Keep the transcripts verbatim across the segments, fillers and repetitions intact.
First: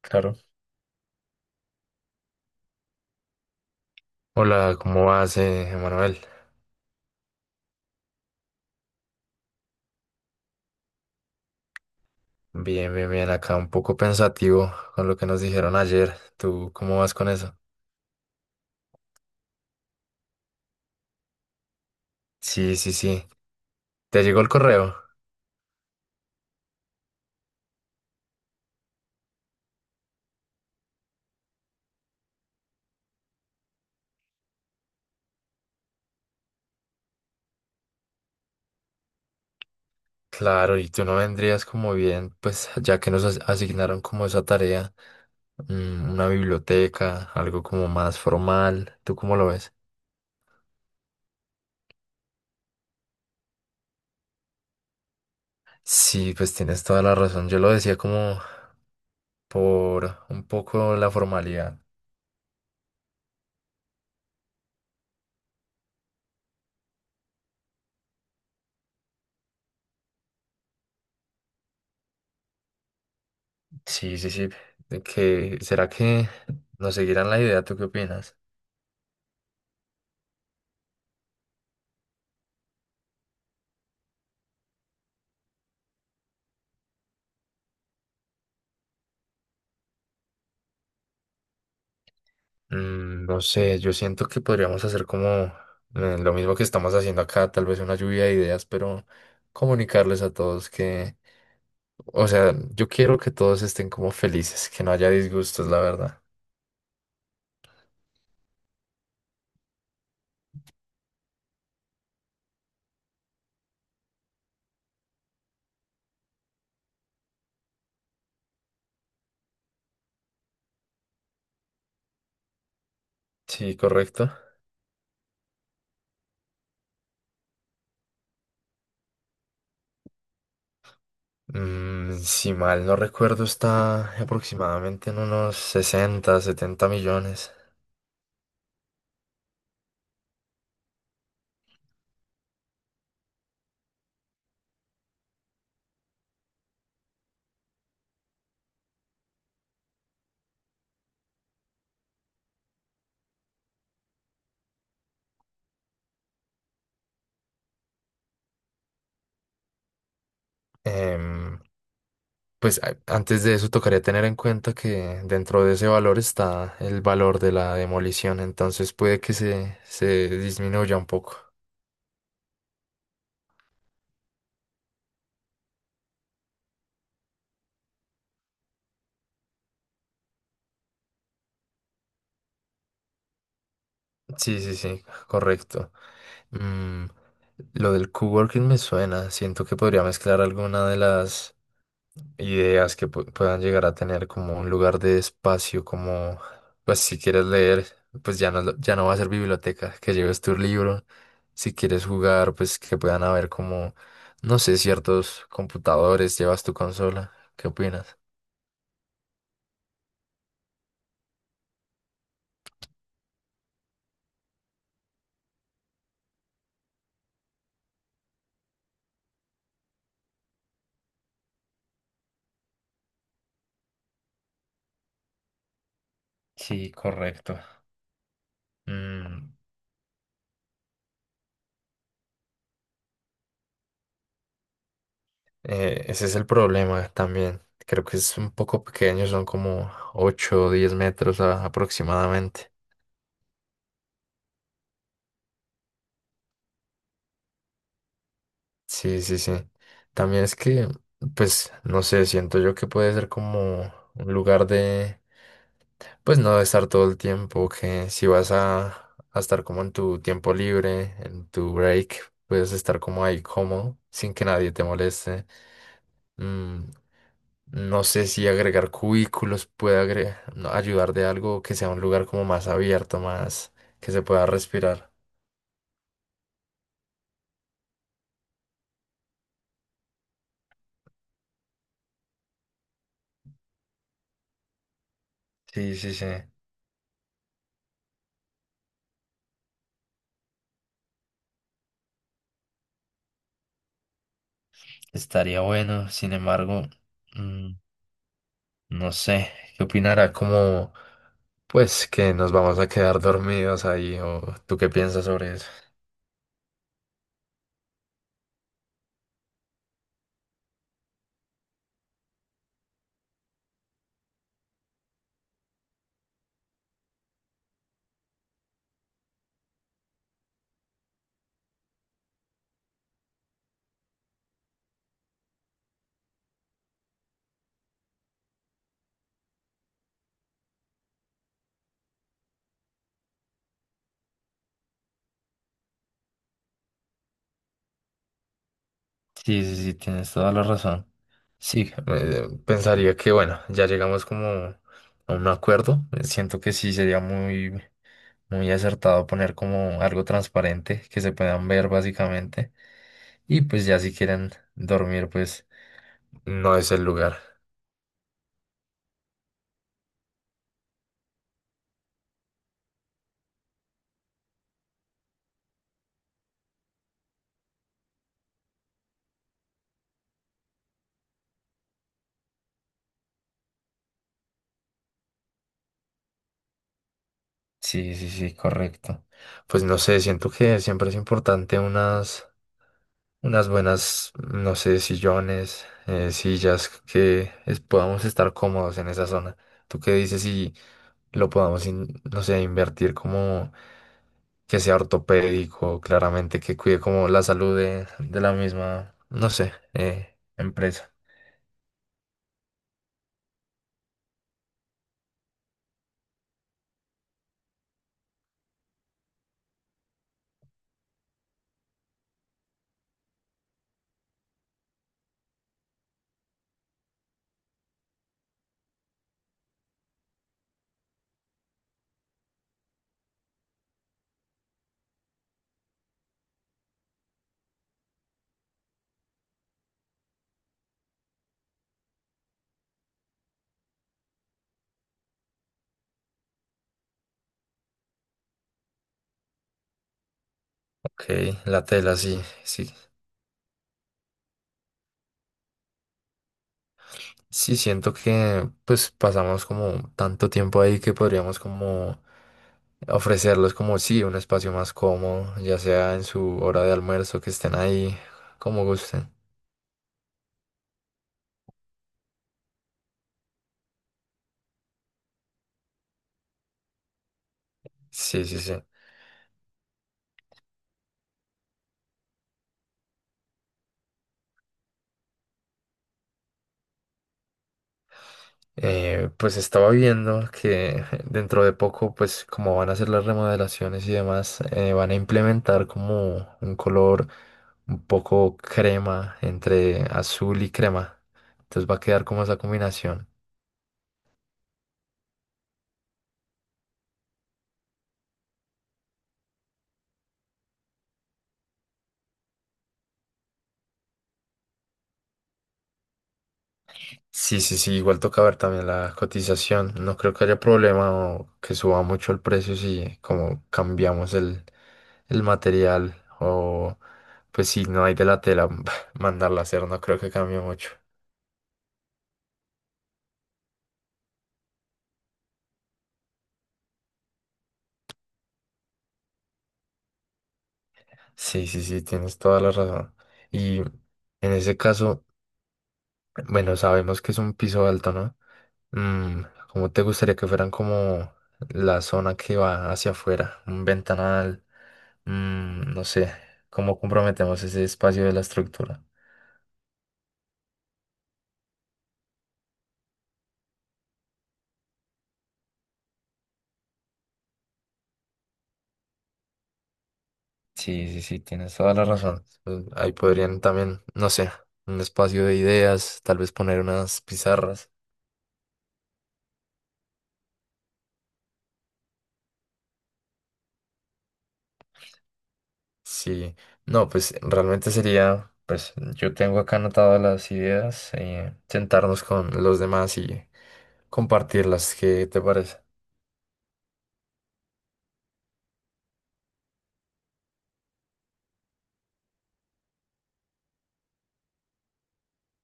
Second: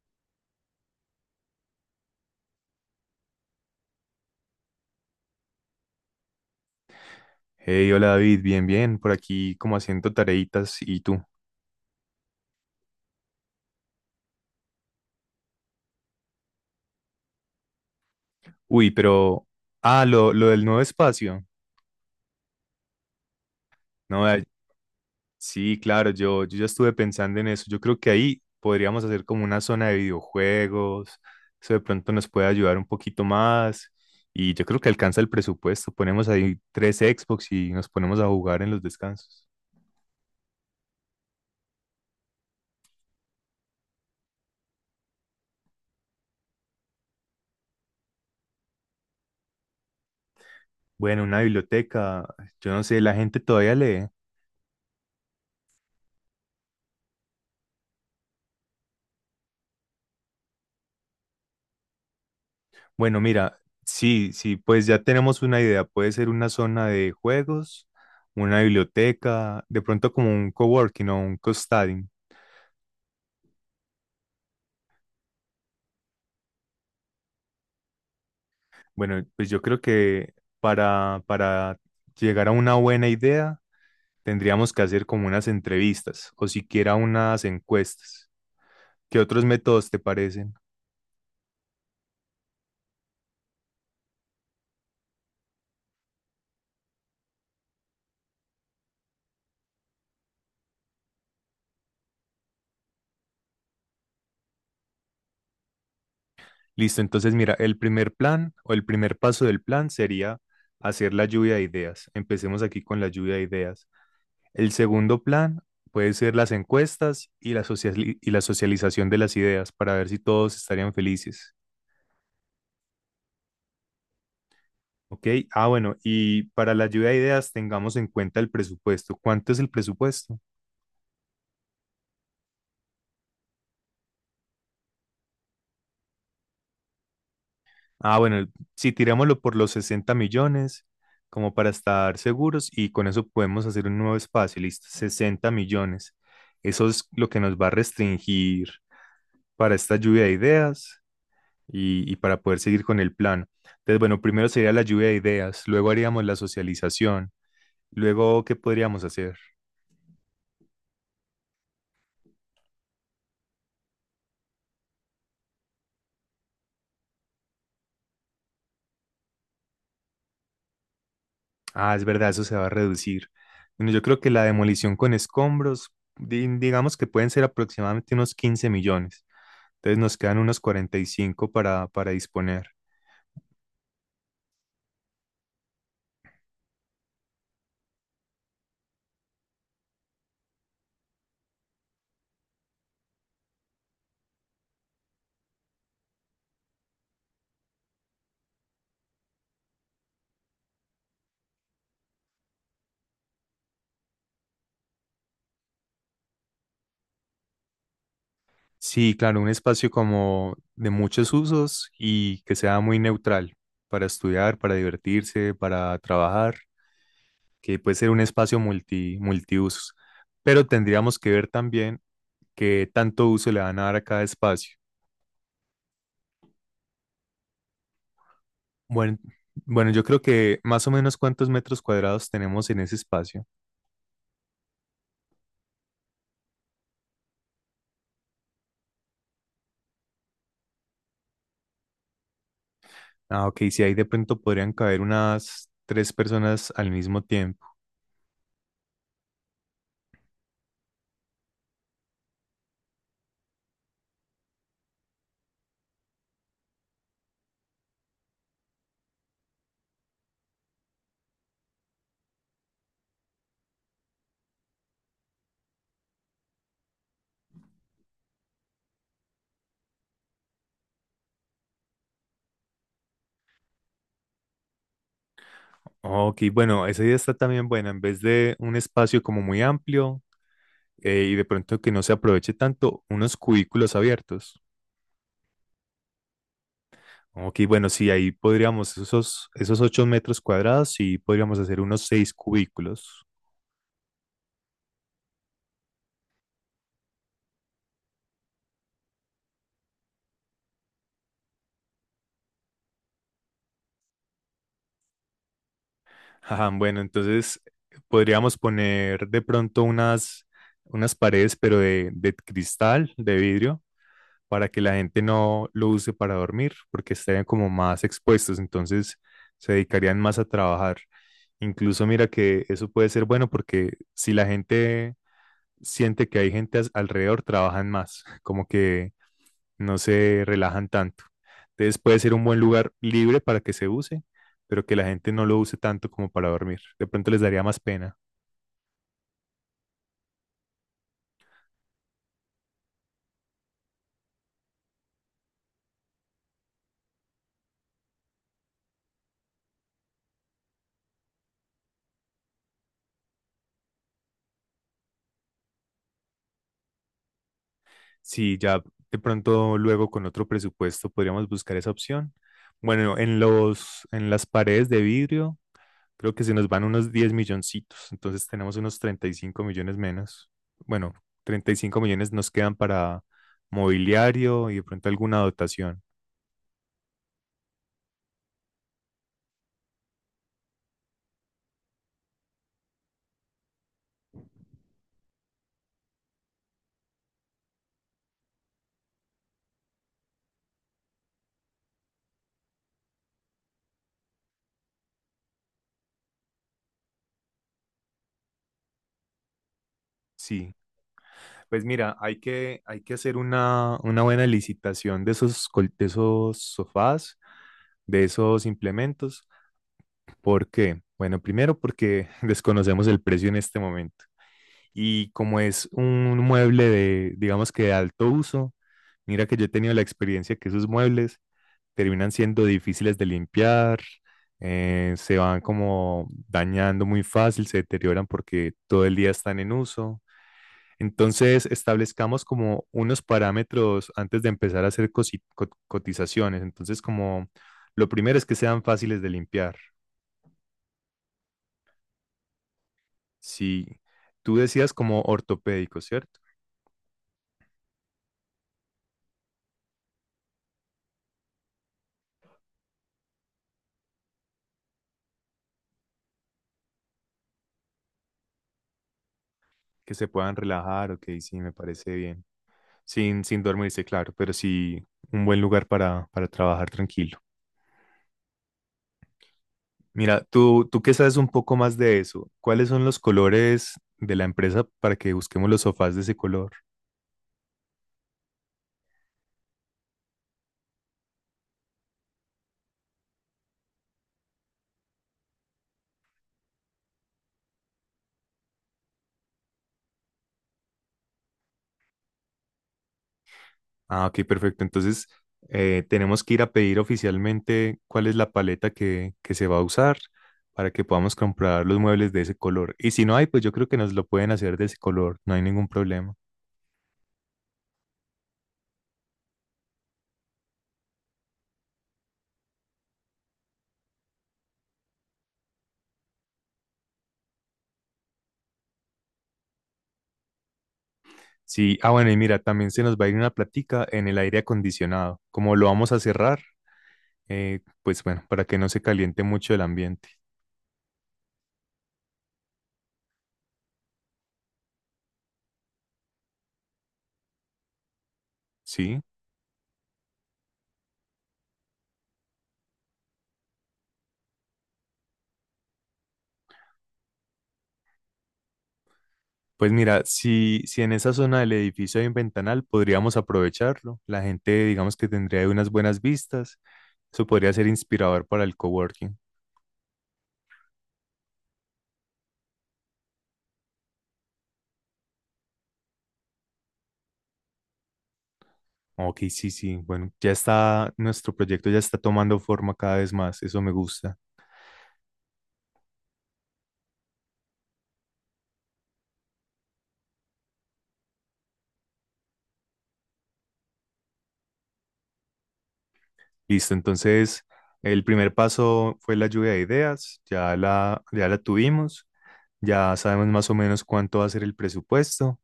Claro. Hola, ¿cómo vas, eh, Emanuel? Hey, hola David, bien, bien, por aquí como haciendo tareitas y tú. Bien, bien, bien. Acá un poco pensativo con lo que nos dijeron ayer. ¿Tú cómo vas con eso? Uy, pero, ah, lo, lo del nuevo espacio. Sí, sí, sí. ¿Te No, llegó eh, el correo? sí, claro, yo, yo ya estuve pensando en eso. Yo creo que ahí podríamos hacer como una zona de videojuegos. Eso de pronto nos puede ayudar un poquito más. Y yo creo que alcanza el presupuesto. Ponemos ahí tres Xbox y nos ponemos a jugar en los descansos. Claro, y tú no vendrías como bien, pues ya que nos as- asignaron como esa tarea, mm, una biblioteca, algo como más formal. ¿Tú cómo lo ves? Bueno, una biblioteca. Yo no sé, la gente todavía lee. Sí, pues tienes toda la razón. Yo lo decía como por un poco la formalidad. Bueno, mira, sí, sí, pues ya tenemos una idea. Puede ser una zona de juegos, una biblioteca, de pronto como un coworking o un co-studying. Sí, sí, sí. ¿De que será que nos seguirán la idea? ¿Tú qué opinas? Bueno, pues yo creo que para, para llegar a una buena idea tendríamos que hacer como unas entrevistas o siquiera unas encuestas. ¿Qué otros métodos te parecen? Mm, No sé, yo siento que podríamos hacer como eh, lo mismo que estamos haciendo acá, tal vez una lluvia de ideas, pero comunicarles a todos que, o sea, yo quiero que todos estén como felices, que no haya disgustos, la verdad. Listo, entonces mira, el primer plan o el primer paso del plan sería hacer la lluvia de ideas. Empecemos aquí con la lluvia de ideas. El segundo plan puede ser las encuestas y la, sociali- y la socialización de las ideas para ver si todos estarían felices. Sí, correcto. Ok, ah, bueno, y para la lluvia de ideas tengamos en cuenta el presupuesto. ¿Cuánto es el presupuesto? Mm, si mal no recuerdo, está aproximadamente en unos sesenta, setenta millones. Ah, bueno, el- si tirámoslo por los sesenta millones, como para estar seguros, y con eso podemos hacer un nuevo espacio, listo, sesenta millones. Eso es lo que nos va a restringir para esta lluvia de ideas y, y para poder seguir con el plan. Entonces, bueno, primero sería la lluvia de ideas, luego haríamos la socialización, luego, ¿qué podríamos hacer? Em, Pues a- antes de eso tocaría tener en cuenta que dentro de ese valor está el valor de la demolición, entonces puede que se, se disminuya un poco. Ah, es verdad, eso se va a reducir. Bueno, yo creo que la demolición con escombros, di- digamos que pueden ser aproximadamente unos quince millones. Entonces nos quedan unos cuarenta y cinco para, para disponer. Sí, sí, sí, correcto. Mm, lo del coworking me suena, siento que podría mezclar alguna de las ideas que pu- puedan llegar a tener como un lugar de espacio, como, pues si quieres leer, pues ya no, lo- ya no va a ser biblioteca, que lleves tu libro, si quieres jugar, pues que puedan haber como, no sé, ciertos computadores, llevas tu consola. ¿Qué opinas? Sí, claro, un espacio como de muchos usos y que sea muy neutral para estudiar, para divertirse, para trabajar. Que puede ser un espacio multi, multiusos, pero tendríamos que ver también qué tanto uso le van a dar a cada espacio. Sí, correcto. Bueno, Mm, bueno, yo creo que más o menos cuántos metros cuadrados tenemos en ese espacio. eh, ese es el problema también. Creo que es un poco pequeño, son como ocho o diez metros a- aproximadamente. Ah, ok, si ahí de pronto podrían caber unas tres personas al mismo tiempo. Sí, sí, sí. También es que, pues, no sé, siento yo que puede ser como un lugar de, pues, no de estar todo el tiempo, que si vas a, a estar como en tu tiempo libre, en tu break, puedes estar como ahí cómodo, sin que nadie te moleste. Mm, no sé si agregar cubículos puede agre- no, ayudar de algo que sea un lugar como más abierto, más que se pueda respirar. Ok, bueno, esa idea está también buena. En vez de un espacio como muy amplio, eh, y de pronto que no se aproveche tanto, unos cubículos abiertos. Sí, sí, sí. Ok, bueno, sí, ahí podríamos, esos, esos ocho metros cuadrados, sí podríamos hacer unos seis cubículos. Estaría bueno, sin embargo. No sé, ¿qué opinará? Como, pues, que nos vamos a quedar dormidos ahí, o tú qué piensas sobre eso. Ajá, bueno, entonces podríamos poner de pronto unas, unas paredes, pero de, de cristal, de vidrio, para que la gente no lo use para dormir, porque estarían como más expuestos, entonces se dedicarían más a trabajar. Incluso mira que eso puede ser bueno porque si la gente siente que hay gente as- alrededor, trabajan más, como que no se relajan tanto. Entonces puede ser un buen lugar libre para que se use, pero que la gente no lo use tanto como para dormir. De pronto les daría más pena. Sí, sí, sí, tienes toda la razón. Sí, eh, pensaría que, bueno, ya llegamos como a un acuerdo. Eh, Siento que sí sería muy, muy acertado poner como algo transparente que se puedan ver básicamente. Y pues ya si quieren dormir, pues no es el lugar. Sí, ya de pronto luego con otro presupuesto podríamos buscar esa opción. Bueno, en los, en las paredes de vidrio. Creo que se nos van unos diez milloncitos, entonces tenemos unos treinta y cinco millones menos. Bueno, treinta y cinco millones nos quedan para mobiliario y de pronto alguna dotación. Sí, sí, sí, correcto. Pues no sé, siento que siempre es importante unas unas buenas, no sé, sillones, eh, sillas que es- podamos estar cómodos en esa zona. ¿Tú qué dices si lo podamos, in- no sé, invertir como que sea ortopédico, claramente, que cuide como la salud de, de la misma, no sé, eh, Sí, empresa? pues mira, hay que, hay que hacer una, una buena licitación de esos, col- de esos sofás, de esos implementos. ¿Por qué? Bueno, primero porque desconocemos el precio en este momento. Y como es un mueble de, digamos que de alto uso, mira que yo he tenido la experiencia que esos muebles terminan siendo difíciles de limpiar. Eh, se van como dañando muy fácil, se deterioran porque todo el día están en uso. Entonces, establezcamos como unos parámetros antes de empezar a hacer cosi- co- cotizaciones. Entonces, como lo primero es que sean fáciles de limpiar. Ok, la tela, sí, sí. Si tú decías como ortopédicos, ¿cierto? Sí, siento que pues pasamos como tanto tiempo ahí que podríamos como ofrecerles como sí, un espacio más cómodo, ya sea en su hora de almuerzo, que estén ahí como gusten. Que se puedan relajar, ok, sí, me parece bien. Sin, sin dormirse, claro, pero sí un buen lugar para, para trabajar tranquilo. Sí, sí, sí. Mira, tú, tú que sabes un poco más de eso, ¿cuáles son los colores de la empresa para que busquemos los sofás de ese color? Eh, pues estaba viendo que dentro de poco, pues como van a hacer las remodelaciones y demás, eh, van a implementar como un color un poco crema, entre azul y crema. Entonces va a quedar como esa combinación. Ah, ok, perfecto. Entonces, eh, tenemos que ir a pedir oficialmente cuál es la paleta que, que se va a usar para que podamos comprar los muebles de ese color. Y si no hay, pues yo creo que nos lo pueden hacer de ese color, no hay ningún problema. Sí, sí, sí, igual toca ver también la cotización. No creo que haya problema o que suba mucho el precio si como cambiamos el, el material o pues si no hay de la tela, mandarla a hacer, no creo que cambie mucho. Sí, ah, bueno, y mira, también se nos va a ir una plática en el aire acondicionado. Como lo vamos a cerrar, eh, pues bueno, para que no se caliente mucho el ambiente. Sí, sí, sí, tienes toda la razón. Y en ese caso, bueno, sabemos que es un piso alto, ¿no? Sí. Mm, ¿Cómo te gustaría que fueran como la zona que va hacia afuera? Un ventanal. Mm, no sé cómo comprometemos ese espacio de la estructura. Pues mira, si, si en esa zona del edificio hay un ventanal, podríamos aprovecharlo. La gente, digamos que tendría unas buenas vistas. Eso podría ser inspirador para el coworking. Sí, sí, sí, tienes toda la razón. Eh, Ahí podrían también, no sé, un espacio de ideas, tal vez poner unas pizarras. Ok, sí, sí. Bueno, ya está, nuestro proyecto ya está tomando forma cada vez más. Eso me gusta. Sí, no, pues realmente sería, pues yo tengo acá anotadas las ideas, eh, sentarnos con los demás y compartirlas. ¿Qué te parece? Listo, entonces el primer paso fue la lluvia de ideas. Ya la, ya la tuvimos. Ya sabemos más o menos cuánto va a ser el presupuesto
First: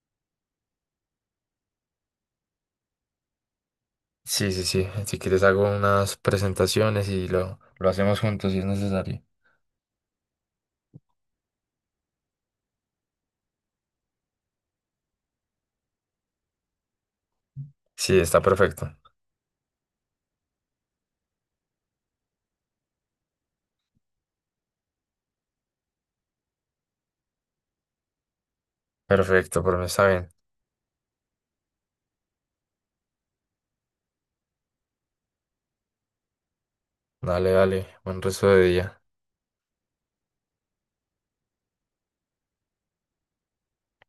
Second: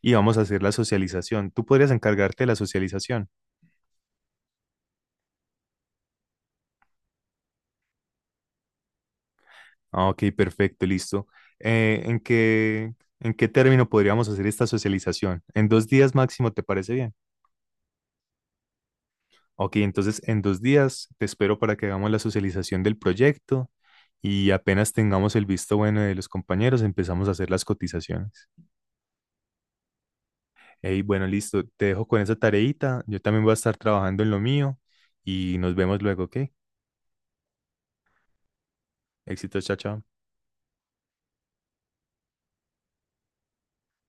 y vamos a hacer la socialización. ¿Tú podrías encargarte de la socialización? Sí, sí, sí. Si quieres hago unas presentaciones y lo, lo hacemos juntos si es necesario. Ah, ok, perfecto, listo. Eh, ¿en qué, en qué término podríamos hacer esta socialización? En dos días máximo, ¿te parece bien? Sí, está perfecto. Ok, entonces en dos días te espero para que hagamos la socialización del proyecto y apenas tengamos el visto bueno de los compañeros, empezamos a hacer las cotizaciones. Perfecto, por mí está bien. Y bueno, listo, te dejo con esa tareita. Yo también voy a estar trabajando en lo mío y nos vemos luego, ¿ok? Dale, dale, buen resto de día. Éxito, chao, chao.